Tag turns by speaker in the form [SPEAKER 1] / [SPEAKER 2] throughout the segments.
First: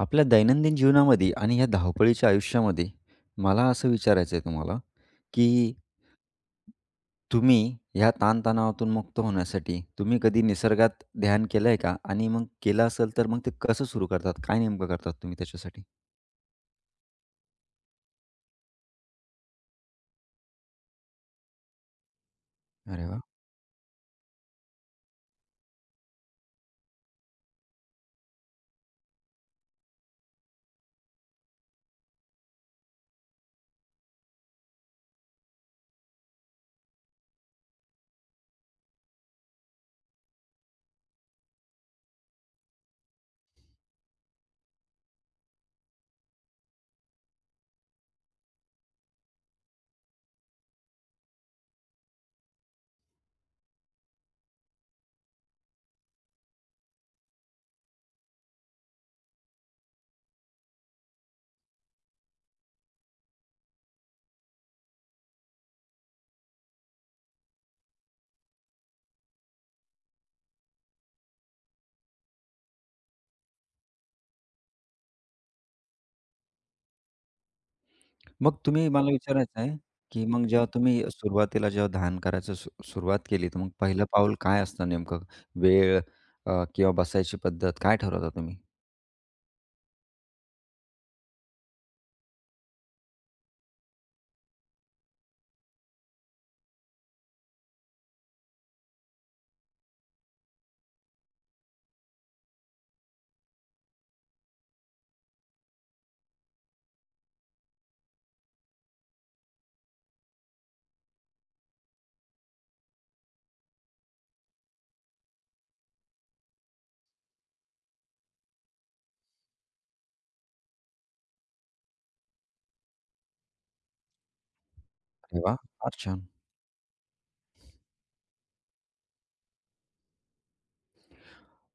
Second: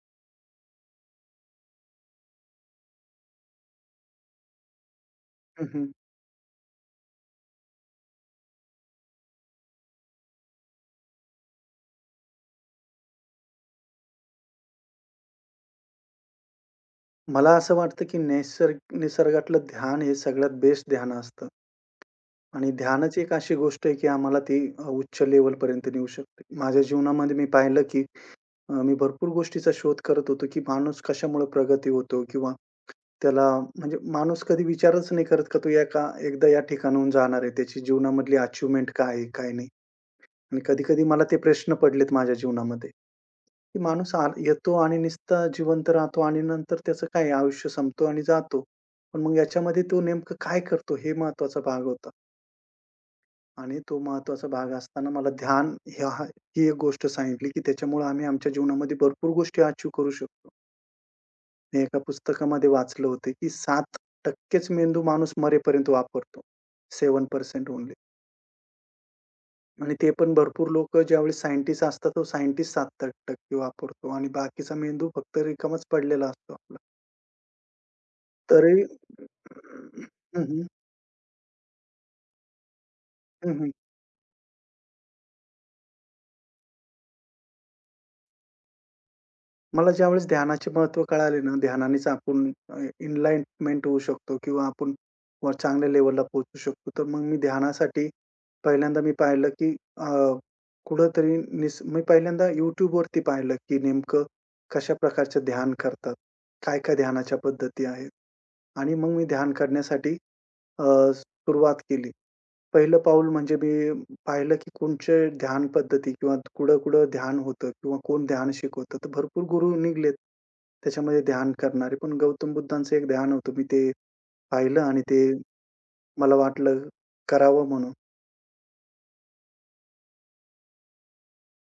[SPEAKER 1] आपल्या दैनंदिन जीवनामध्ये आणि ह्या धावपळीच्या आयुष्यामध्ये मला असं विचारायचं आहे तुम्हाला,
[SPEAKER 2] हं,
[SPEAKER 1] की
[SPEAKER 2] हं.
[SPEAKER 1] तुम्ही ह्या ताणतणावातून मुक्त होण्यासाठी तुम्ही कधी निसर्गात ध्यान केलंय का? आणि मग केलं असेल तर मग ते कसं सुरू करतात? काय नेमकं करतात तुम्ही त्याच्यासाठी?
[SPEAKER 2] मला असं वाटतं, की निसर्गातलं ध्यान हे सगळ्यात बेस्ट ध्यान असतं. आणि
[SPEAKER 1] अरे
[SPEAKER 2] ध्यानच
[SPEAKER 1] वाह!
[SPEAKER 2] एक अशी गोष्ट आहे, की आम्हाला ती उच्च लेव्हलपर्यंत नेऊ शकते. माझ्या जीवनामध्ये मी पाहिलं, की मी भरपूर गोष्टीचा शोध करत होतो, की माणूस कशामुळे प्रगती होतो किंवा त्याला म्हणजे माणूस कधी विचारच नाही करत, का तो एकदा या ठिकाणाहून जाणार आहे. त्याची जीवनामधली अचीव्हमेंट काय आहे, काय नाही? आणि कधी-कधी मला ते प्रश्न पडलेत माझ्या जीवनामध्ये. की माणूस येतो आणि नुसता जिवंत राहतो आणि नंतर त्याचं काय आयुष्य संपतो आणि जातो. पण मग याच्यामध्ये तो नेमकं काय करतो हे महत्त्वाचा भाग होता आणि तो महत्त्वाचा भाग असताना मला ध्यान ही एक गोष्ट सांगितली, की त्याच्यामुळे आम्ही आमच्या जीवनामध्ये भरपूर गोष्टी अचीव्ह करू शकतो. मी एका पुस्तकामध्ये वाचलं होतं, की 7% मेंदू माणूस मरेपर्यंत वापरतो. 7% ओन्ली. आणि ते पण भरपूर लोकं ज्यावेळेस सायंटिस्ट असतात, तो सायंटिस्ट 7% वापरतो आणि बाकीचा मेंदू फक्त रिकामाच पडलेला असतो.
[SPEAKER 1] मग
[SPEAKER 2] तरी
[SPEAKER 1] तुम्ही मला विचारायचं आहे, की
[SPEAKER 2] हं,
[SPEAKER 1] मग
[SPEAKER 2] हं.
[SPEAKER 1] जेव्हा तुम्ही सुरुवातीला जेव्हा ध्यान करायचं सुरुवात केली,
[SPEAKER 2] हं,
[SPEAKER 1] तर मग
[SPEAKER 2] हं.
[SPEAKER 1] पहिलं पाऊल काय असतं नेमकं? वेळ, किंवा बसायची पद्धत काय ठरवता तुम्ही?
[SPEAKER 2] मला ज्यावेळेस ध्यानाचे महत्त्व कळाले ना, ध्यानानेच आपण एनलाइटमेंट होऊ शकतो किंवा आपण वर चांगल्या लेव्हलला पोहोचू शकतो. तर मग मी ध्यानासाठी पहिल्यांदा मी पाहिलं, की कुठेतरी निस मी पहिल्यांदा YouTubeवरती पाहिलं, की नेमकं कशा प्रकारचं ध्यान करतात, काय-काय ध्यानाच्या पद्धती आहेत आणि मग मी ध्यान करण्यासाठी अ, सुरुवात केली. पहिलं पाऊल म्हणजे मी पाहिलं, की कोणच्या ध्यान पद्धती किंवा कुठं-कुठं ध्यान होतं किंवा कोण ध्यान शिकवतं. तर भरपूर गुरु निघालेत, त्याच्यामध्ये ध्यान करणारे. पण गौतम बुद्धांचं एक ध्यान होतं. मी ते पाहिलं आणि ते
[SPEAKER 1] अरे वाह! फार छान.
[SPEAKER 2] मला वाटलं करावं म्हणून.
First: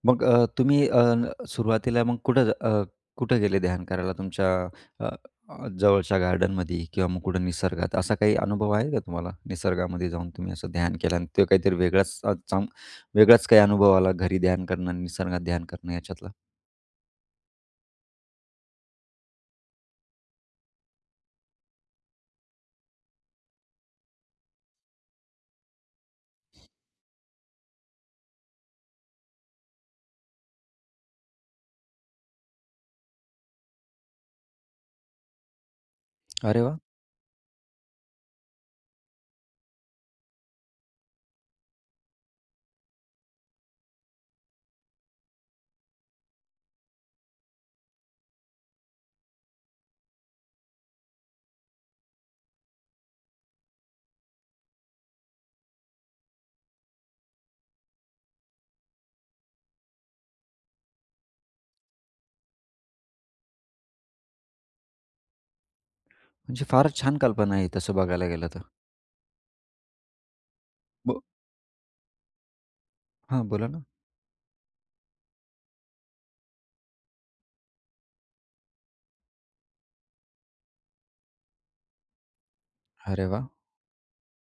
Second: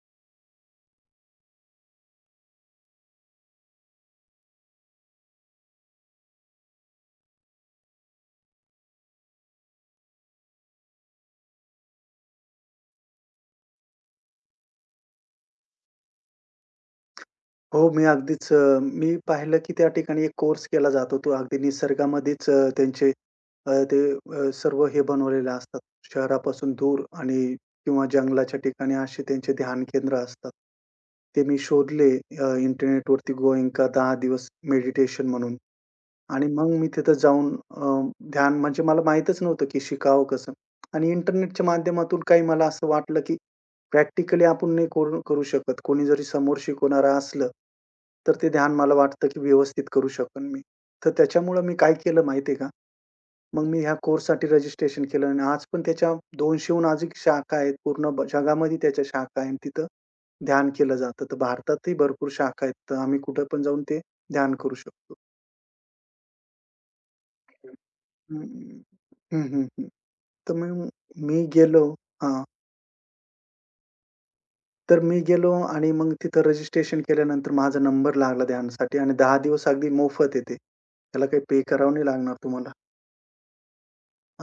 [SPEAKER 1] मग अ, तुम्ही अ, न सुरुवातीला मग कुठं गेले ध्यान करायला तुमच्या अ, अ, जवळच्या गार्डनमध्ये किंवा मग कुठं निसर्गात? असा काही अनुभव आहे का तुम्हाला? निसर्गामध्ये जाऊन तुम्ही असं ध्यान केलं आणि तो काहीतरी वेगळाच अ, चांग वेगळाच काही अनुभव आला घरी ध्यान करणं आणि निसर्गात ध्यान करणं याच्यातला?
[SPEAKER 2] हो, मी अगदीच मी पाहिलं की त्या ठिकाणी एक कोर्स केला जातो. तो अगदी निसर्गामध्येच त्यांचे ते सर्व हे बनवलेले असतात. शहरापासून दूर आणि किंवा जंगलाच्या ठिकाणी असे त्यांचे ध्यान केंद्र असतात. ते मी शोधले इंटरनेटवरती गोएंका 10 दिवस मेडिटेशन म्हणून. आणि
[SPEAKER 1] अरे
[SPEAKER 2] मग
[SPEAKER 1] वाह!
[SPEAKER 2] मी तिथं जाऊन ध्यान म्हणजे मला माहीतच नव्हतं की शिकावं कसं? आणि इंटरनेटच्या माध्यमातून काही मला असं वाटलं की प्रॅक्टिकली आपण नाही करू करू शकत. कोणी जरी समोर शिकवणारं असलं, तर ते ध्यान मला वाटतं की व्यवस्थित करू शकन मी. तर त्याच्यामुळं मी काय केलं माहिती का? मग मी ह्या कोर्ससाठी रजिस्ट्रेशन केलं आणि आज पण त्याच्या 200 अधिक शाखा आहेत. पूर्ण जगामध्ये त्याच्या शाखा आहे तिथं ध्यान केलं जातं. तर भारतातही भरपूर शाखा आहेत. तर आम्ही कुठे पण जाऊन ते ध्यान करू शकतो.
[SPEAKER 1] म्हणजे फारच छान कल्पना आहे तसं बघायला
[SPEAKER 2] हं,
[SPEAKER 1] गेलं तर.
[SPEAKER 2] हं. हं, हं, हं. तर मग
[SPEAKER 1] ब
[SPEAKER 2] मी गेलो हां.
[SPEAKER 1] हां, बोला ना.
[SPEAKER 2] मी गेलो आणि मग तिथं रजिस्ट्रेशन केल्यानंतर माझा नंबर लागला ध्यानसाठी आणि 10 दिवस अगदी मोफत आहे ते. त्याला काही पे करावं नाही लागणार तुम्हाला.
[SPEAKER 1] अरे वाह!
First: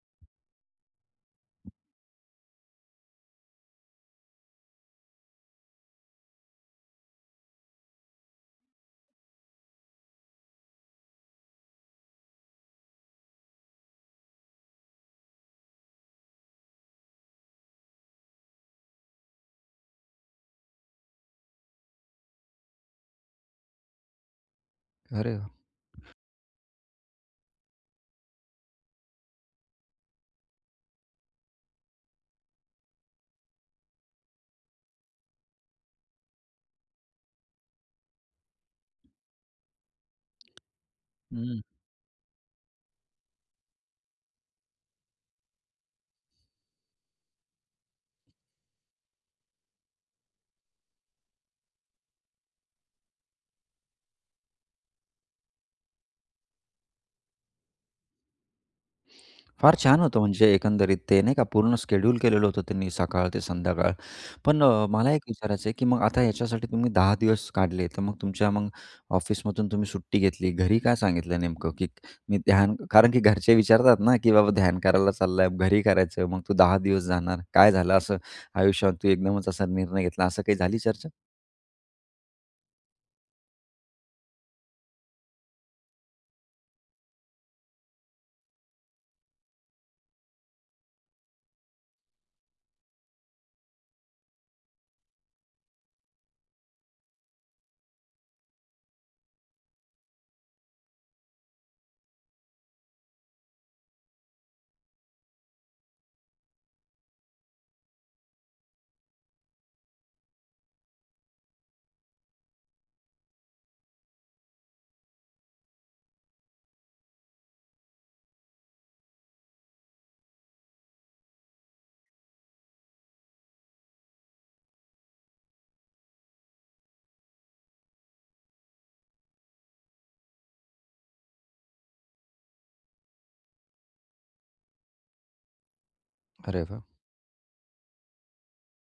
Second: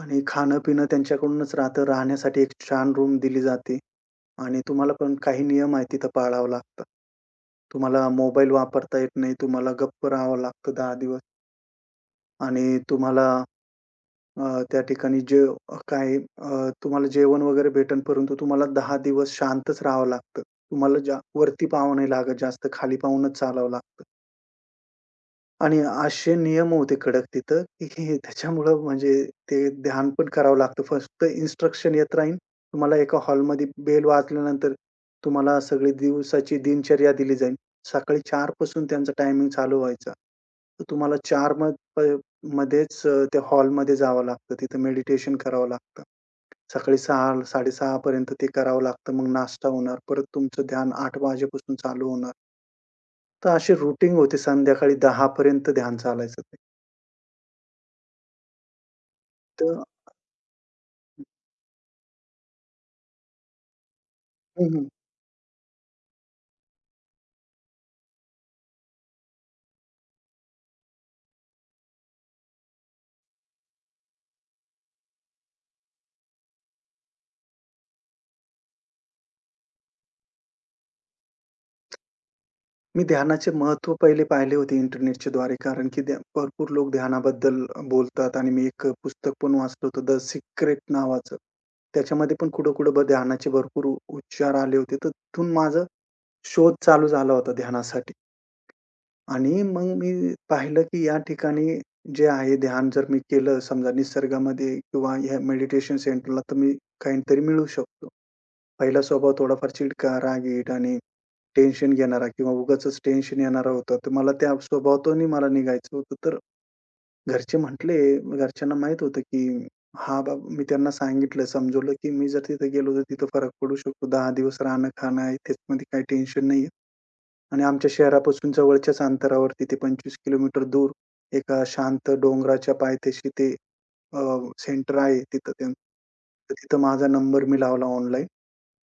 [SPEAKER 2] आणि खाणं-पिणं त्यांच्याकडूनच राहतं. राहण्यासाठी एक छान रूम दिली जाते आणि तुम्हाला पण काही नियम आहेत तिथं पाळावं लागतं. तुम्हाला मोबाईल वापरता येत नाही. तुम्हाला गप्प राहावं लागतं 10 दिवस. आणि तुम्हाला त्या ठिकाणी जे काय तुम्हाला जेवण वगैरे भेटेल, परंतु तुम्हाला 10 दिवस शांतच राहावं लागतं. तुम्हाला जा वरती पाहावं नाही लागत जास्त, खाली पाहूनच चालावं लागतं.
[SPEAKER 1] अरे वाह!
[SPEAKER 2] आणि असे नियम होते कडक तिथं, की हे त्याच्यामुळं म्हणजे ते ध्यान पण करावं लागतं. फक्त इन्स्ट्रक्शन येत राहील. तुम्हाला एका हॉलमध्ये बेल वाजल्यानंतर तुम्हाला सगळी दिवसाची दिनचर्या दिली जाईल. सकाळी 4 पासून त्यांचा टायमिंग चालू व्हायचा. तर तुम्हाला 4 म प मध्येच त्या हॉलमध्ये जावं लागतं. तिथं मेडिटेशन करावं लागतं. सकाळी 6 6:30 पर्यंत ते करावं लागतं. मग नाश्ता होणार. परत तुमचं ध्यान 8 वाजेपासून चालू होणार. तर अशी रूटीन होती, संध्याकाळी 10 पर्यंत ध्यान चालायचं ते.
[SPEAKER 1] फार
[SPEAKER 2] तर
[SPEAKER 1] छान होतं, म्हणजे एकंदरीत ते नाही का पूर्ण शेड्यूल केलेलं होतं त्यांनी सकाळ ते संध्याकाळ. पण
[SPEAKER 2] हं, हं.
[SPEAKER 1] मला एक विचारायचं आहे, की मग आता याच्यासाठी तुम्ही 10 दिवस काढले, तर मग तुमच्या मग ऑफिसमधून तुम्ही सुट्टी घेतली. घरी काय सांगितलं नेमकं, की मी ध्यान, कारण की घरचे विचारतात ना, की "बाबा ध्यान करायला चाललाय, घरी करायचं, मग तू 10 दिवस जाणार. काय झालं असं आयुष्यात तू एकदमच असा निर्णय घेतला?" असं काही झाली चर्चा?
[SPEAKER 2] मी ध्यानाचे महत्व पहिले पाहिले होते इंटरनेटच्या द्वारे, कारण की भरपूर लोक ध्यानाबद्दल बोलतात आणि मी एक पुस्तक पण वाचलं होतं द सिक्रेट नावाचं. त्याच्यामध्ये पण कुठं-कुठं ध्यानाचे भरपूर उच्चार आले होते. तर तिथून माझा शोध चालू झाला होता ध्यानासाठी आणि मग मी पाहिलं की या ठिकाणी जे आहे ध्यान जर मी केलं समजा निसर्गामध्ये किंवा ह्या मेडिटेशन सेंटरला तर मी काहीतरी मिळू शकतो. पहिला स्वभाव थोडाफार चिडका, रागीट आणि टेन्शन घेणारा किंवा उगाचच टेन्शन येणारा होता. तर मला त्या स्वभावातूनही मला निघायचं होतं. तर घरचे म्हटले, घरच्यांना माहीत होतं, की हा बाब मी त्यांना सांगितलं, समजवलं, की मी जर तिथे गेलो तर तिथं फरक पडू शकतो. 10 दिवस राहणं-खाणं आहे, त्याच्यामध्ये काही टेन्शन नाहीये. आणि आमच्या शहरापासून जवळच्याच अंतरावर तिथे 25 किलोमीटर दूर एका शांत डोंगराच्या पायथ्याशी ते सेंटर आहे तिथं तर
[SPEAKER 1] अरे
[SPEAKER 2] तिथं
[SPEAKER 1] वाह!
[SPEAKER 2] माझा नंबर मी लावला ऑनलाईन.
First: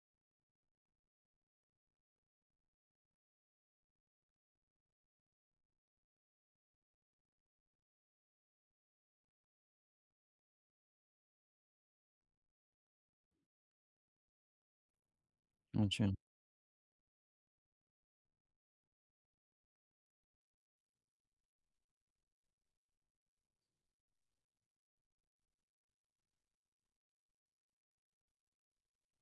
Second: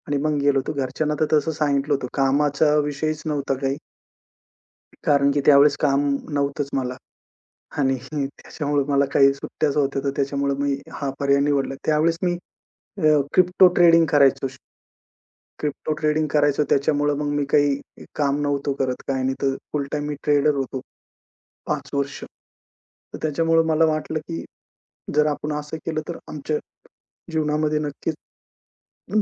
[SPEAKER 2] आणि मग गेलो होतो. घरच्यांना तर तसं सांगितलं होतं. कामाचा विषयच नव्हता काही. कारण की त्यावेळेस काम नव्हतंच मला आणि त्याच्यामुळे मला काही सुट्ट्याच होत्या, तर त्याच्यामुळे मी हा पर्याय निवडला. त्यावेळेस मी क्रिप्टो ट्रेडिंग करायचो. क्रिप्टो
[SPEAKER 1] अच्छा.
[SPEAKER 2] ट्रेडिंग करायचो त्याच्यामुळे मग मी काही काम नव्हतो करत, काही नाही. तर फुल टाईम मी ट्रेडर होतो 5 वर्ष. तर त्याच्यामुळे मला वाटलं, की जर आपण असं केलं तर आमच्या जीवनामध्ये नक्कीच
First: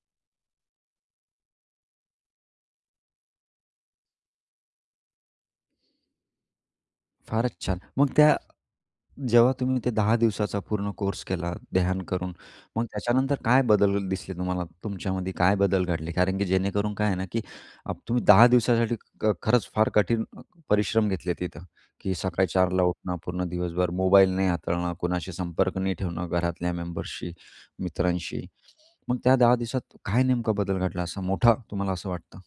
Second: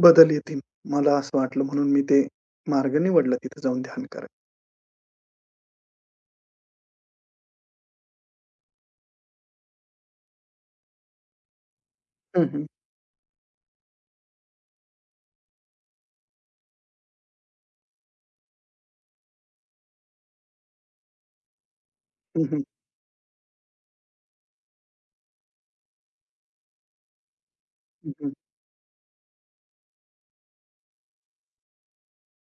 [SPEAKER 2] बदल येतील. मला असं वाटलं म्हणून मी ते मार्ग निवडला तिथे जाऊन ध्यान करायला.
[SPEAKER 1] फारच छान. मग त्या, जेव्हा तुम्ही ते 10 दिवसाचा पूर्ण कोर्स केला ध्यान करून, मग त्याच्यानंतर काय बदल दिसले तुम्हाला? तुमच्यामध्ये काय बदल घडले? कारण की जेणेकरून काय आहे ना, की तुम्ही 10 दिवसासाठी ख खरंच फार कठीण अ, परिश्रम घेतले तिथं, की
[SPEAKER 2] हं,
[SPEAKER 1] सकाळी
[SPEAKER 2] हं.
[SPEAKER 1] 4ला उठणं, पूर्ण दिवसभर मोबाईल नाही हाताळणं, कोणाशी संपर्क नाही ठेवणं, घरातल्या मेंबर्सशी,
[SPEAKER 2] हं, हं.
[SPEAKER 1] मित्रांशी. मग त्या 10 दिवसात काय नेमका बदल घडला असा मोठा, तुम्हाला असं वाटतं?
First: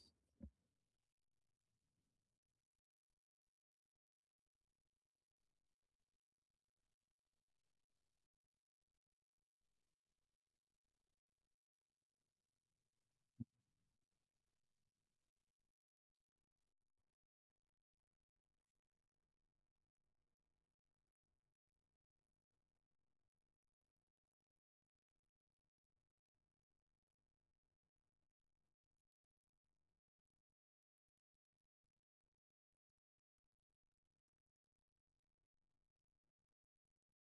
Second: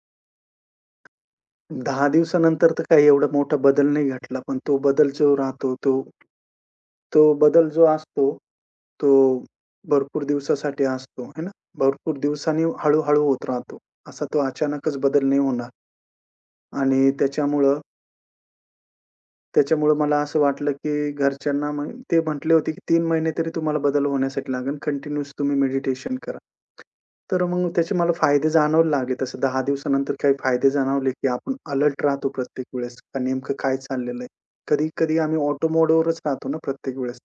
[SPEAKER 2] 10 दिवसानंतर तर काही एवढा मोठा बदल नाही घडला. पण तो बदल जो राहतो, तो तो बदल जो असतो, तो भरपूर दिवसासाठी असतो, है ना. भरपूर दिवसांनी हळू-हळू होत राहतो. असा तो अचानकच बदल नाही होणार आणि त्याच्यामुळं त्याच्यामुळं मला असं वाटलं, की घरच्यांना मग ते म्हटले होते, की 3 महिने तरी तुम्हाला बदल होण्यासाठी लागेल. कंटिन्यूअस तुम्ही मेडिटेशन करा. तर मग त्याचे मला फायदे जाणवायला लागले. तसं 10 दिवसानंतर काही फायदे जाणवले, की आपण अलर्ट राहतो प्रत्येक वेळेस, का नेमकं काय चाललेलं आहे. कधी-कधी आम्ही ऑटो मोडवरच राहतो ना प्रत्येक वेळेस.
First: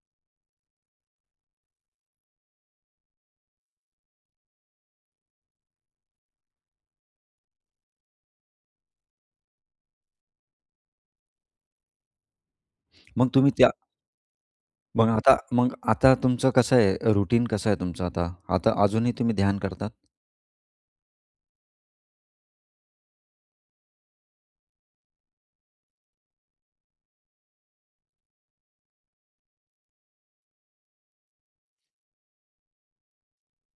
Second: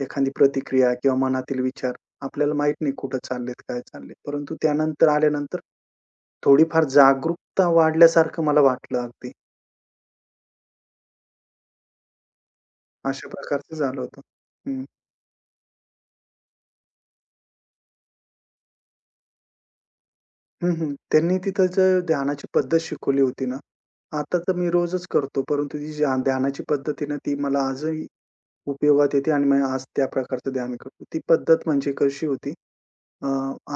[SPEAKER 2] एखादी प्रतिक्रिया किंवा मनातील विचार आपल्याला माहीत नाही कुठं चाललेत, काय चालले. परंतु त्यानंतर आल्यानंतर थोडीफार जागरूकता वाढल्यासारखं मला वाटलं अगदी. अशा
[SPEAKER 1] मग तुम्ही त्या
[SPEAKER 2] प्रकारचं झालं होतं.
[SPEAKER 1] मग आता, तुमचं कसं आहे, रुटीन कसं आहे तुमचं आता? आता अजूनही तुम्ही ध्यान करतात?
[SPEAKER 2] हं, हं. त्यांनी तिथं जर ध्यानाची पद्धत शिकवली होती ना, आता तर मी रोजच करतो. परंतु ती ज्या ध्यानाची पद्धत आहे ना, ती मला आजही उपयोगात येते आणि मी आज त्या प्रकारचं ध्यान करतो. ती पद्धत म्हणजे कशी होती, अ,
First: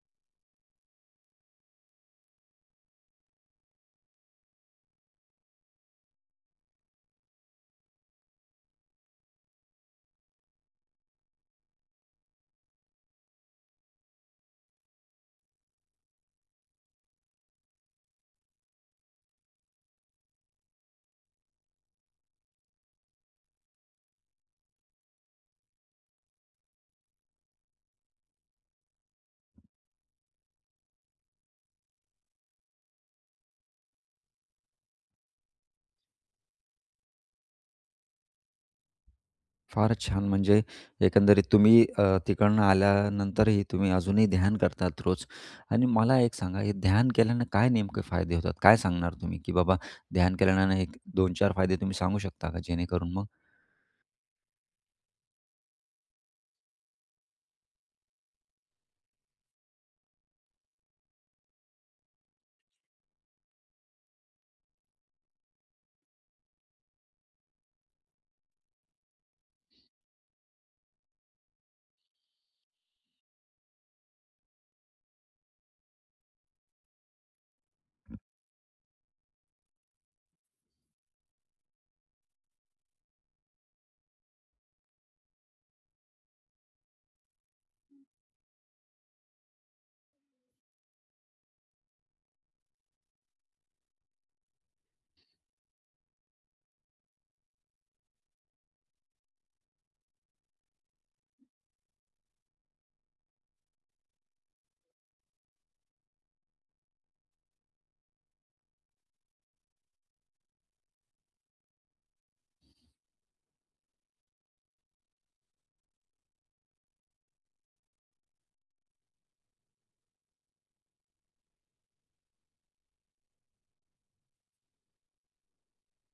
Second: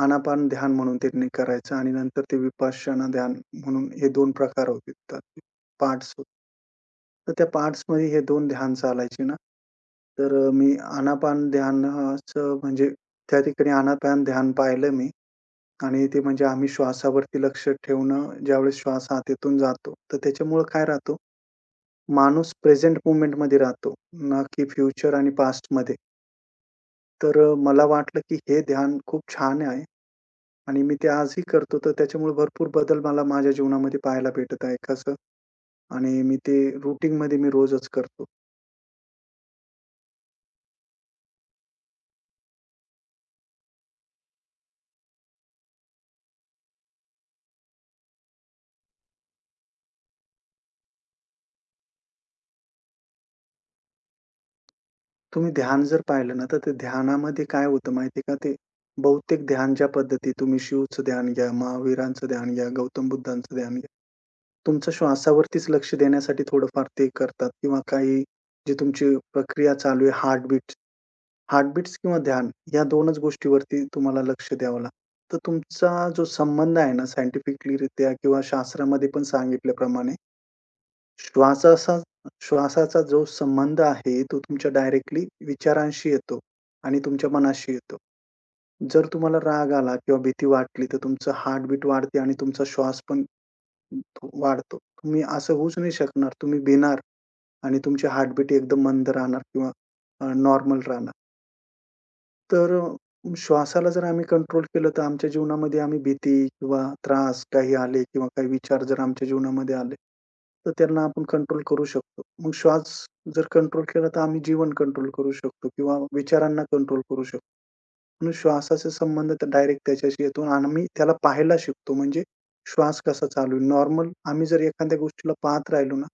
[SPEAKER 2] आनापान ध्यान म्हणून त्यांनी करायचं आणि नंतर ते विपश्यना ध्यान म्हणून हे 2 प्रकार होते त्यातले पार्ट्स होते. तर त्या पार्ट्समध्ये हे 2 ध्यान चालायचे ना, तर मी आनापान ध्यानाचं म्हणजे त्या ठिकाणी आनापान ध्यान पाहिलं मी आणि ते म्हणजे आम्ही श्वासावरती लक्ष ठेवणं, ज्यावेळेस श्वास हातातून जातो, तर त्याच्यामुळं काय राहतो, माणूस प्रेझेंट मोमेंटमध्ये राहतो, ना की फ्युचर आणि पास्टमध्ये. तर मला वाटलं, की हे ध्यान खूप छान आहे आणि मी ते आजही करतो. तर त्याच्यामुळे भरपूर बदल मला माझ्या जीवनामध्ये पाहायला भेटत आहे. कसं? आणि मी ते रूटीनमध्ये मी रोजच करतो.
[SPEAKER 1] फारच छान. म्हणजे एकंदरीत तुम्ही तिकडनं आल्यानंतरही तुम्ही अजूनही ध्यान करतात रोज. आणि मला एक सांगा, हे ध्यान केल्यानं काय नेमके फायदे होतात? काय सांगणार तुम्ही, की बाबा ध्यान केल्यानं एक 2-4 फायदे तुम्ही सांगू शकता का, जेणेकरून मग.
[SPEAKER 2] तुम्ही ध्यान जर पाहिलं ना, तर ते ध्यानामध्ये काय होतं माहिती आहे का? ते बहुतेक ध्यान ज्या पद्धती, तुम्ही शिवचं ध्यान घ्या, महावीरांचं ध्यान घ्या, गौतम बुद्धांचं ध्यान घ्या. तुमचं श्वासावरतीच लक्ष देण्यासाठी थोडंफार ते करतात किंवा काही जी तुमची प्रक्रिया चालू आहे हार्टबीट्स किंवा ध्यान या 2च गोष्टीवरती तुम्हाला लक्ष द्यावं लागतं. तर तुमचा जो संबंध आहे ना सायंटिफिकलीरित्या किंवा शास्त्रामध्ये पण सांगितल्याप्रमाणे, श्वासाचा श्वासाचा जो संबंध आहे, तो तुमच्या डायरेक्टली विचारांशी येतो आणि तुमच्या मनाशी येतो. जर तुम्हाला राग आला किंवा भीती वाटली, तर तुमचं हार्टबीट वाढते आणि तुमचा श्वास पण वाढतो. तुम्ही असं होऊच नाही शकणार. तुम्ही भिणार आणि तुमचे हार्टबीट एकदम मंद राहणार किंवा नॉर्मल राहणार. तर श्वासाला जर आम्ही कंट्रोल केलं, तर आमच्या जीवनामध्ये आम्ही भीती किंवा त्रास काही आले किंवा काही विचार जर आमच्या जीवनामध्ये आले, तर त्यांना आपण कंट्रोल करू शकतो. मग श्वास जर कंट्रोल केला, तर आम्ही जीवन कंट्रोल करू शकतो किंवा विचारांना कंट्रोल करू शकतो. म्हणून श्वासाचा संबंध तर डायरेक्ट त्याच्याशी येतो आणि आम्ही त्याला पाहायला शिकतो. म्हणजे श्वास कसा चालू आहे. नॉर्मल आम्ही जर एखाद्या गोष्टीला पाहत राहिलो ना,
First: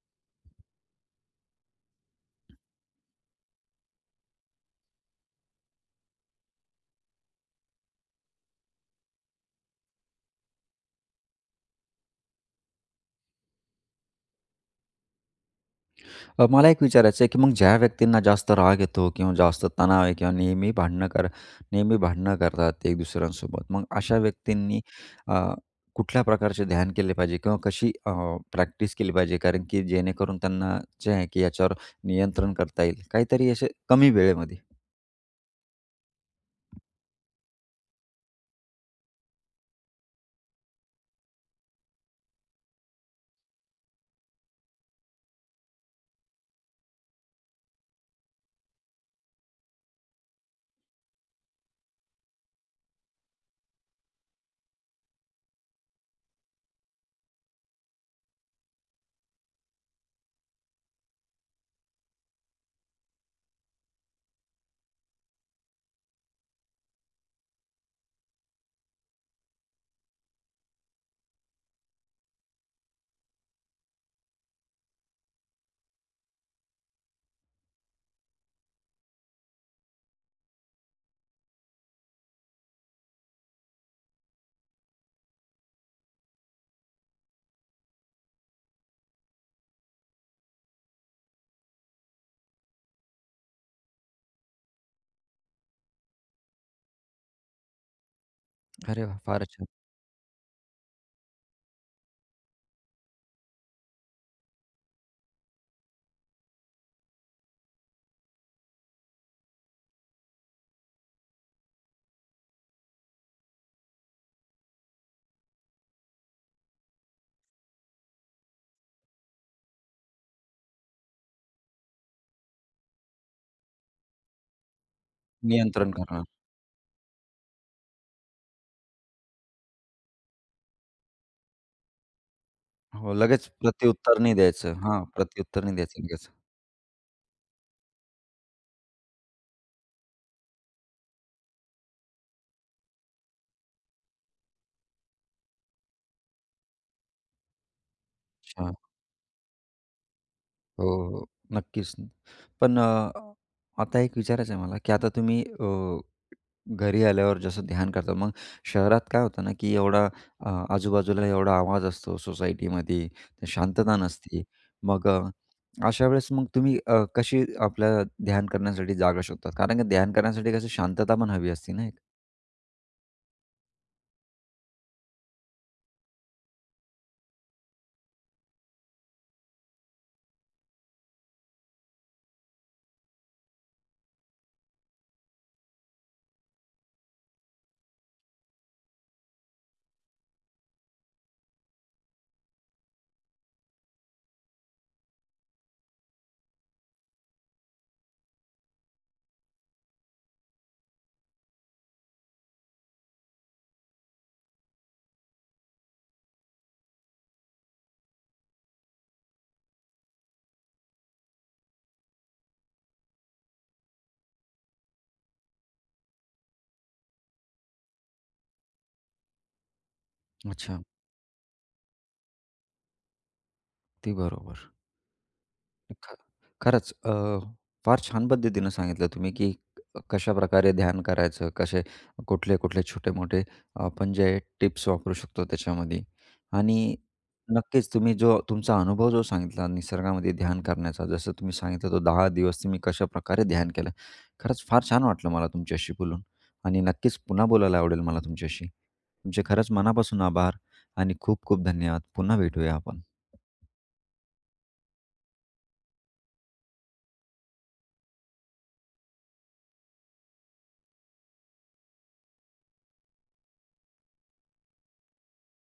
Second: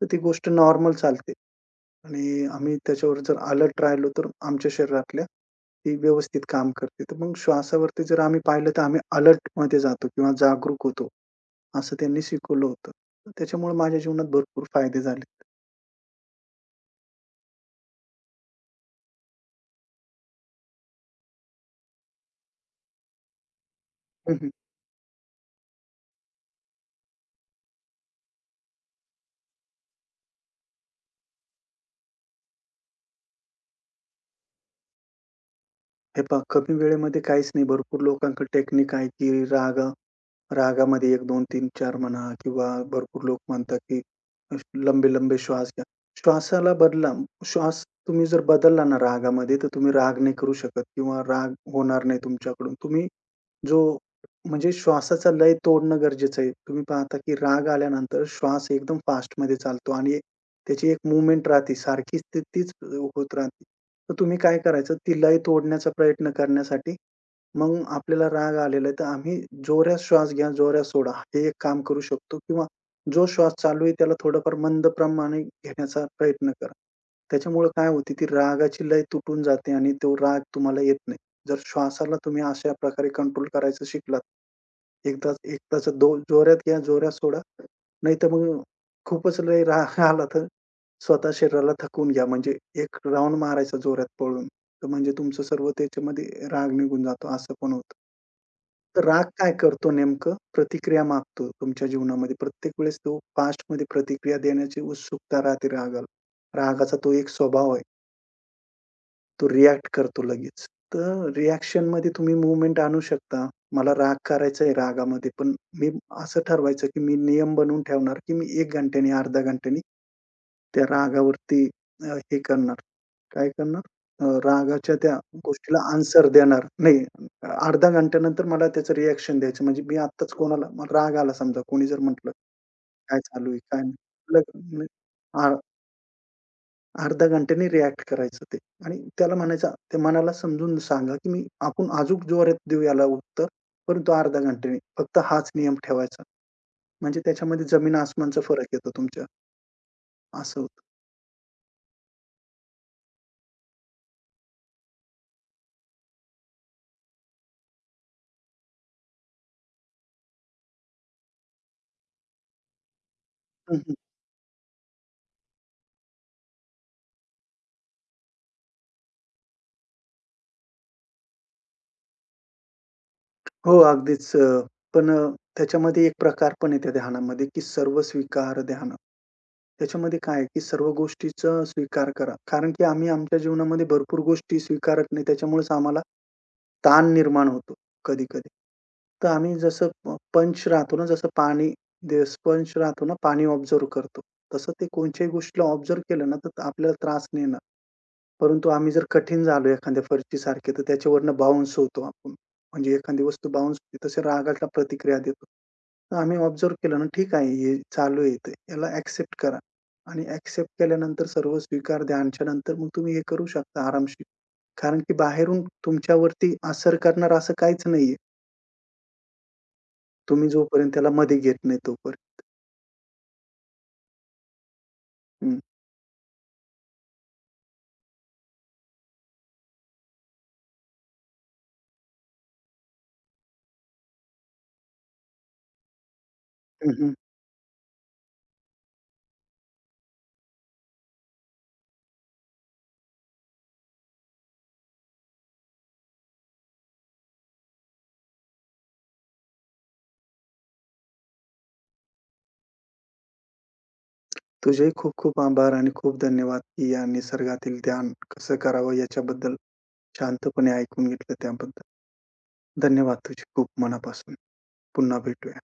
[SPEAKER 2] तर ती गोष्ट नॉर्मल चालते. आणि आम्ही त्याच्यावर जर अलर्ट राहिलो, तर आमच्या शरीरातल्या ती व्यवस्थित काम करते. तर मग श्वासावरती जर आम्ही पाहिलं, तर आम्ही अलर्टमध्ये जातो किंवा जागरूक होतो, असं त्यांनी शिकवलं होतं. तर त्याच्यामुळे माझ्या जीवनात भरपूर फायदे झालेत.
[SPEAKER 1] मला एक विचारायचं आहे, की मग ज्या व्यक्तींना जास्त राग येतो किंवा जास्त तणाव आहे किंवा नेहमी भांडणं करतात एक दुसऱ्यांसोबत. मग अशा व्यक्तींनी अ, कुठल्या प्रकारचे ध्यान केले पाहिजे किंवा कशी प्रॅक्टिस केली पाहिजे? कारण की जेणेकरून त्यांना जे आहे, की याच्यावर नियंत्रण करता येईल. काहीतरी असे कमी वेळेमध्ये.
[SPEAKER 2] हे पहा, कमी वेळेमध्ये काहीच नाही. भरपूर लोकांकडे टेक्निक आहे, की रागामध्ये 1, 2, 3, 4 म्हणा किंवा भरपूर लोक म्हणतात, की लंबे-लंबे श्वास घ्या. श्वासाला बदला. श्वास तुम्ही जर बदलला ना रागामध्ये, तर तुम्ही राग नाही करू शकत किंवा राग होणार नाही तुमच्याकडून. तुम्ही जो म्हणजे श्वासाचा लय तोडणं गरजेचं आहे. तुम्ही पाहता की राग आल्यानंतर श्वास एकदम फास्टमध्ये चालतो आणि त्याची एक मूव्हमेंट राहते. सारखीच तीच होत राहते. तर तुम्ही काय करायचं, ती लय तोडण्याचा प्रयत्न करण्यासाठी मग आपल्याला राग आलेला आहे, तर आम्ही जोरात श्वास घ्या, जोरात सोडा. हे एक काम करू शकतो किंवा जो श्वास चालू आहे त्याला थोडंफार मंद प्रमाणे घेण्याचा प्रयत्न करा. त्याच्यामुळे काय होते, ती रागाची लय तुटून जाते आणि तो राग तुम्हाला येत नाही. जर श्वासाला तुम्ही अशा प्रकारे कंट्रोल करायचं शिकलात, एकदाच एकदाच जोरात घ्या, जोरात सोडा. नाहीतर मग खूपच लय राग आला तर स्वतः शरीराला थकवून घ्या. म्हणजे एक राउंड मारायचा जोरात पळून. तर म्हणजे तुमचं सर्व त्याच्यामध्ये राग निघून जातो, असं पण होतं. तर
[SPEAKER 1] अरे वाह!
[SPEAKER 2] राग काय
[SPEAKER 1] फारच छान.
[SPEAKER 2] करतो नेमकं? प्रतिक्रिया मागतो तुमच्या जीवनामध्ये. प्रत्येक वेळेस तो पास्टमध्ये प्रतिक्रिया देण्याची उत्सुकता राहते रागाला. रागाचा तो एक स्वभाव आहे. तो रिएक्ट करतो लगेच. तर रिएक्शनमध्ये तुम्ही मूव्हमेंट आणू शकता. मला राग करायचा आहे रागामध्ये, पण मी असं ठरवायचं की मी नियम बनवून ठेवणार की मी 1 घंट्यानी, अर्ध्या घंट्यानी त्या रागावरती हे करणार, काय करणार? रागाच्या त्या गोष्टीला
[SPEAKER 1] नियंत्रण करणार.
[SPEAKER 2] आन्सर देणार. नाही, अर्धा घंट्यानंतर मला त्याचं रिएक्शन द्यायचं. म्हणजे मी आत्ताच कोणाला मला राग आला समजा कोणी जर म्हटलं,
[SPEAKER 1] हो,
[SPEAKER 2] "काय
[SPEAKER 1] लगेच
[SPEAKER 2] चालू आहे? काय
[SPEAKER 1] प्रत्युत्तर नाही
[SPEAKER 2] नाही?"
[SPEAKER 1] द्यायचं.
[SPEAKER 2] लग
[SPEAKER 1] हां, प्रत्युत्तर नाही द्यायचं लगेच.
[SPEAKER 2] अर्ध्या घंट्याने रिएक्ट करायचं ते आणि त्याला म्हणायचं त्या मनाला समजून सांगा, की मी आपण अचूक जोरात देऊ याला उत्तर, परंतु अर्ध्या घंट्याने. फक्त हाच नियम ठेवायचा. म्हणजे त्याच्यामध्ये जमीन-आसमानचा फरक येतो तुमच्या, असं होतं.
[SPEAKER 1] हो, हो. हो. नक्कीच. पण आता एक विचारायचं आहे मला, की आता तुम्ही घरी आल्यावर जसं ध्यान करता, मग शहरात काय होतं ना, की आजूबाजूला एवढा आवाज असतो सोसायटीमध्ये, ते
[SPEAKER 2] हं, हं.
[SPEAKER 1] शांतता नसते. मग अशा वेळेस मग तुम्ही कशी आपल्या ध्यान करण्यासाठी जागा शोधतात? कारण की ध्यान करण्यासाठी कसं शांतता पण हवी असते ना एक?
[SPEAKER 2] हो, अगदीच. पण त्याच्यामध्ये एक प्रकार पण आहे त्या ध्यानामध्ये, की सर्व स्वीकार ध्यान. त्याच्यामध्ये काय आहे, की सर्व गोष्टीचा स्वीकार करा. कारण की आम्ही आमच्या जीवनामध्ये भरपूर गोष्टी स्वीकारत नाही. त्याच्यामुळेच आम्हाला ताण निर्माण होतो कधी-कधी. तर आम्ही जसं पंच राहतो ना, जसं पाणी ते स्पंज राहतो ना, पाणी ऑब्झर्व्ह करतो. तसं ते कोणत्याही गोष्टीला ऑब्झर्व्ह केलं ना, तर आपल्याला त्रास नाही येणार. परंतु आम्ही जर कठीण झालो एखाद्या फरशीसारखे, तर त्याच्यावरनं बाउन्स होतो आपण. म्हणजे एखादी वस्तू बाउन्स होते तसे रागाला प्रतिक्रिया देतो. तर आम्ही ऑब्झर्व्ह केलं ना, ठीक आहे हे चालू आहे ते. याला एक्सेप्ट करा आणि एक्सेप्ट केल्यानंतर सर्व स्वीकार द्या आणि त्यानंतर मग तुम्ही हे करू शकता आरामशीर. कारण की बाहेरून तुमच्यावरती असर करणार असं काहीच नाहीये. तुम्ही
[SPEAKER 1] अच्छा.
[SPEAKER 2] जोपर्यंत त्याला मध्ये घेत नाही तोपर्यंत.
[SPEAKER 1] अगदी बरोबर. ख खरंच फार छान पद्धतीनं सांगितलं तुम्ही, की कशा प्रकारे ध्यान करायचं, कुठले-कुठले छोटे-मोठे आपण जे टिप्स वापरू शकतो त्याच्यामध्ये. आणि
[SPEAKER 2] हं.
[SPEAKER 1] नक्कीच तुम्ही जो तुमचा अनुभव जो सांगितला निसर्गामध्ये ध्यान करण्याचा, जसं तुम्ही सांगितलं तो 10 दिवस तुम्ही कशाप्रकारे ध्यान केलं. खरंच फार छान वाटलं मला तुमच्याशी बोलून, आणि नक्कीच पुन्हा बोलायला आवडेल मला तुमच्याशी. तुमचे खरंच मनापासून आभार आणि खूप खूप धन्यवाद. पुन्हा भेटूया आपण.
[SPEAKER 2] तुझेही खूप खूप आभार आणि खूप धन्यवाद, की या निसर्गातील ध्यान कसं करावं याच्याबद्दल शांतपणे ऐकून घेतलं त्याबद्दल. धन्यवाद तुझे खूप मनापासून. पुन्हा भेटूया.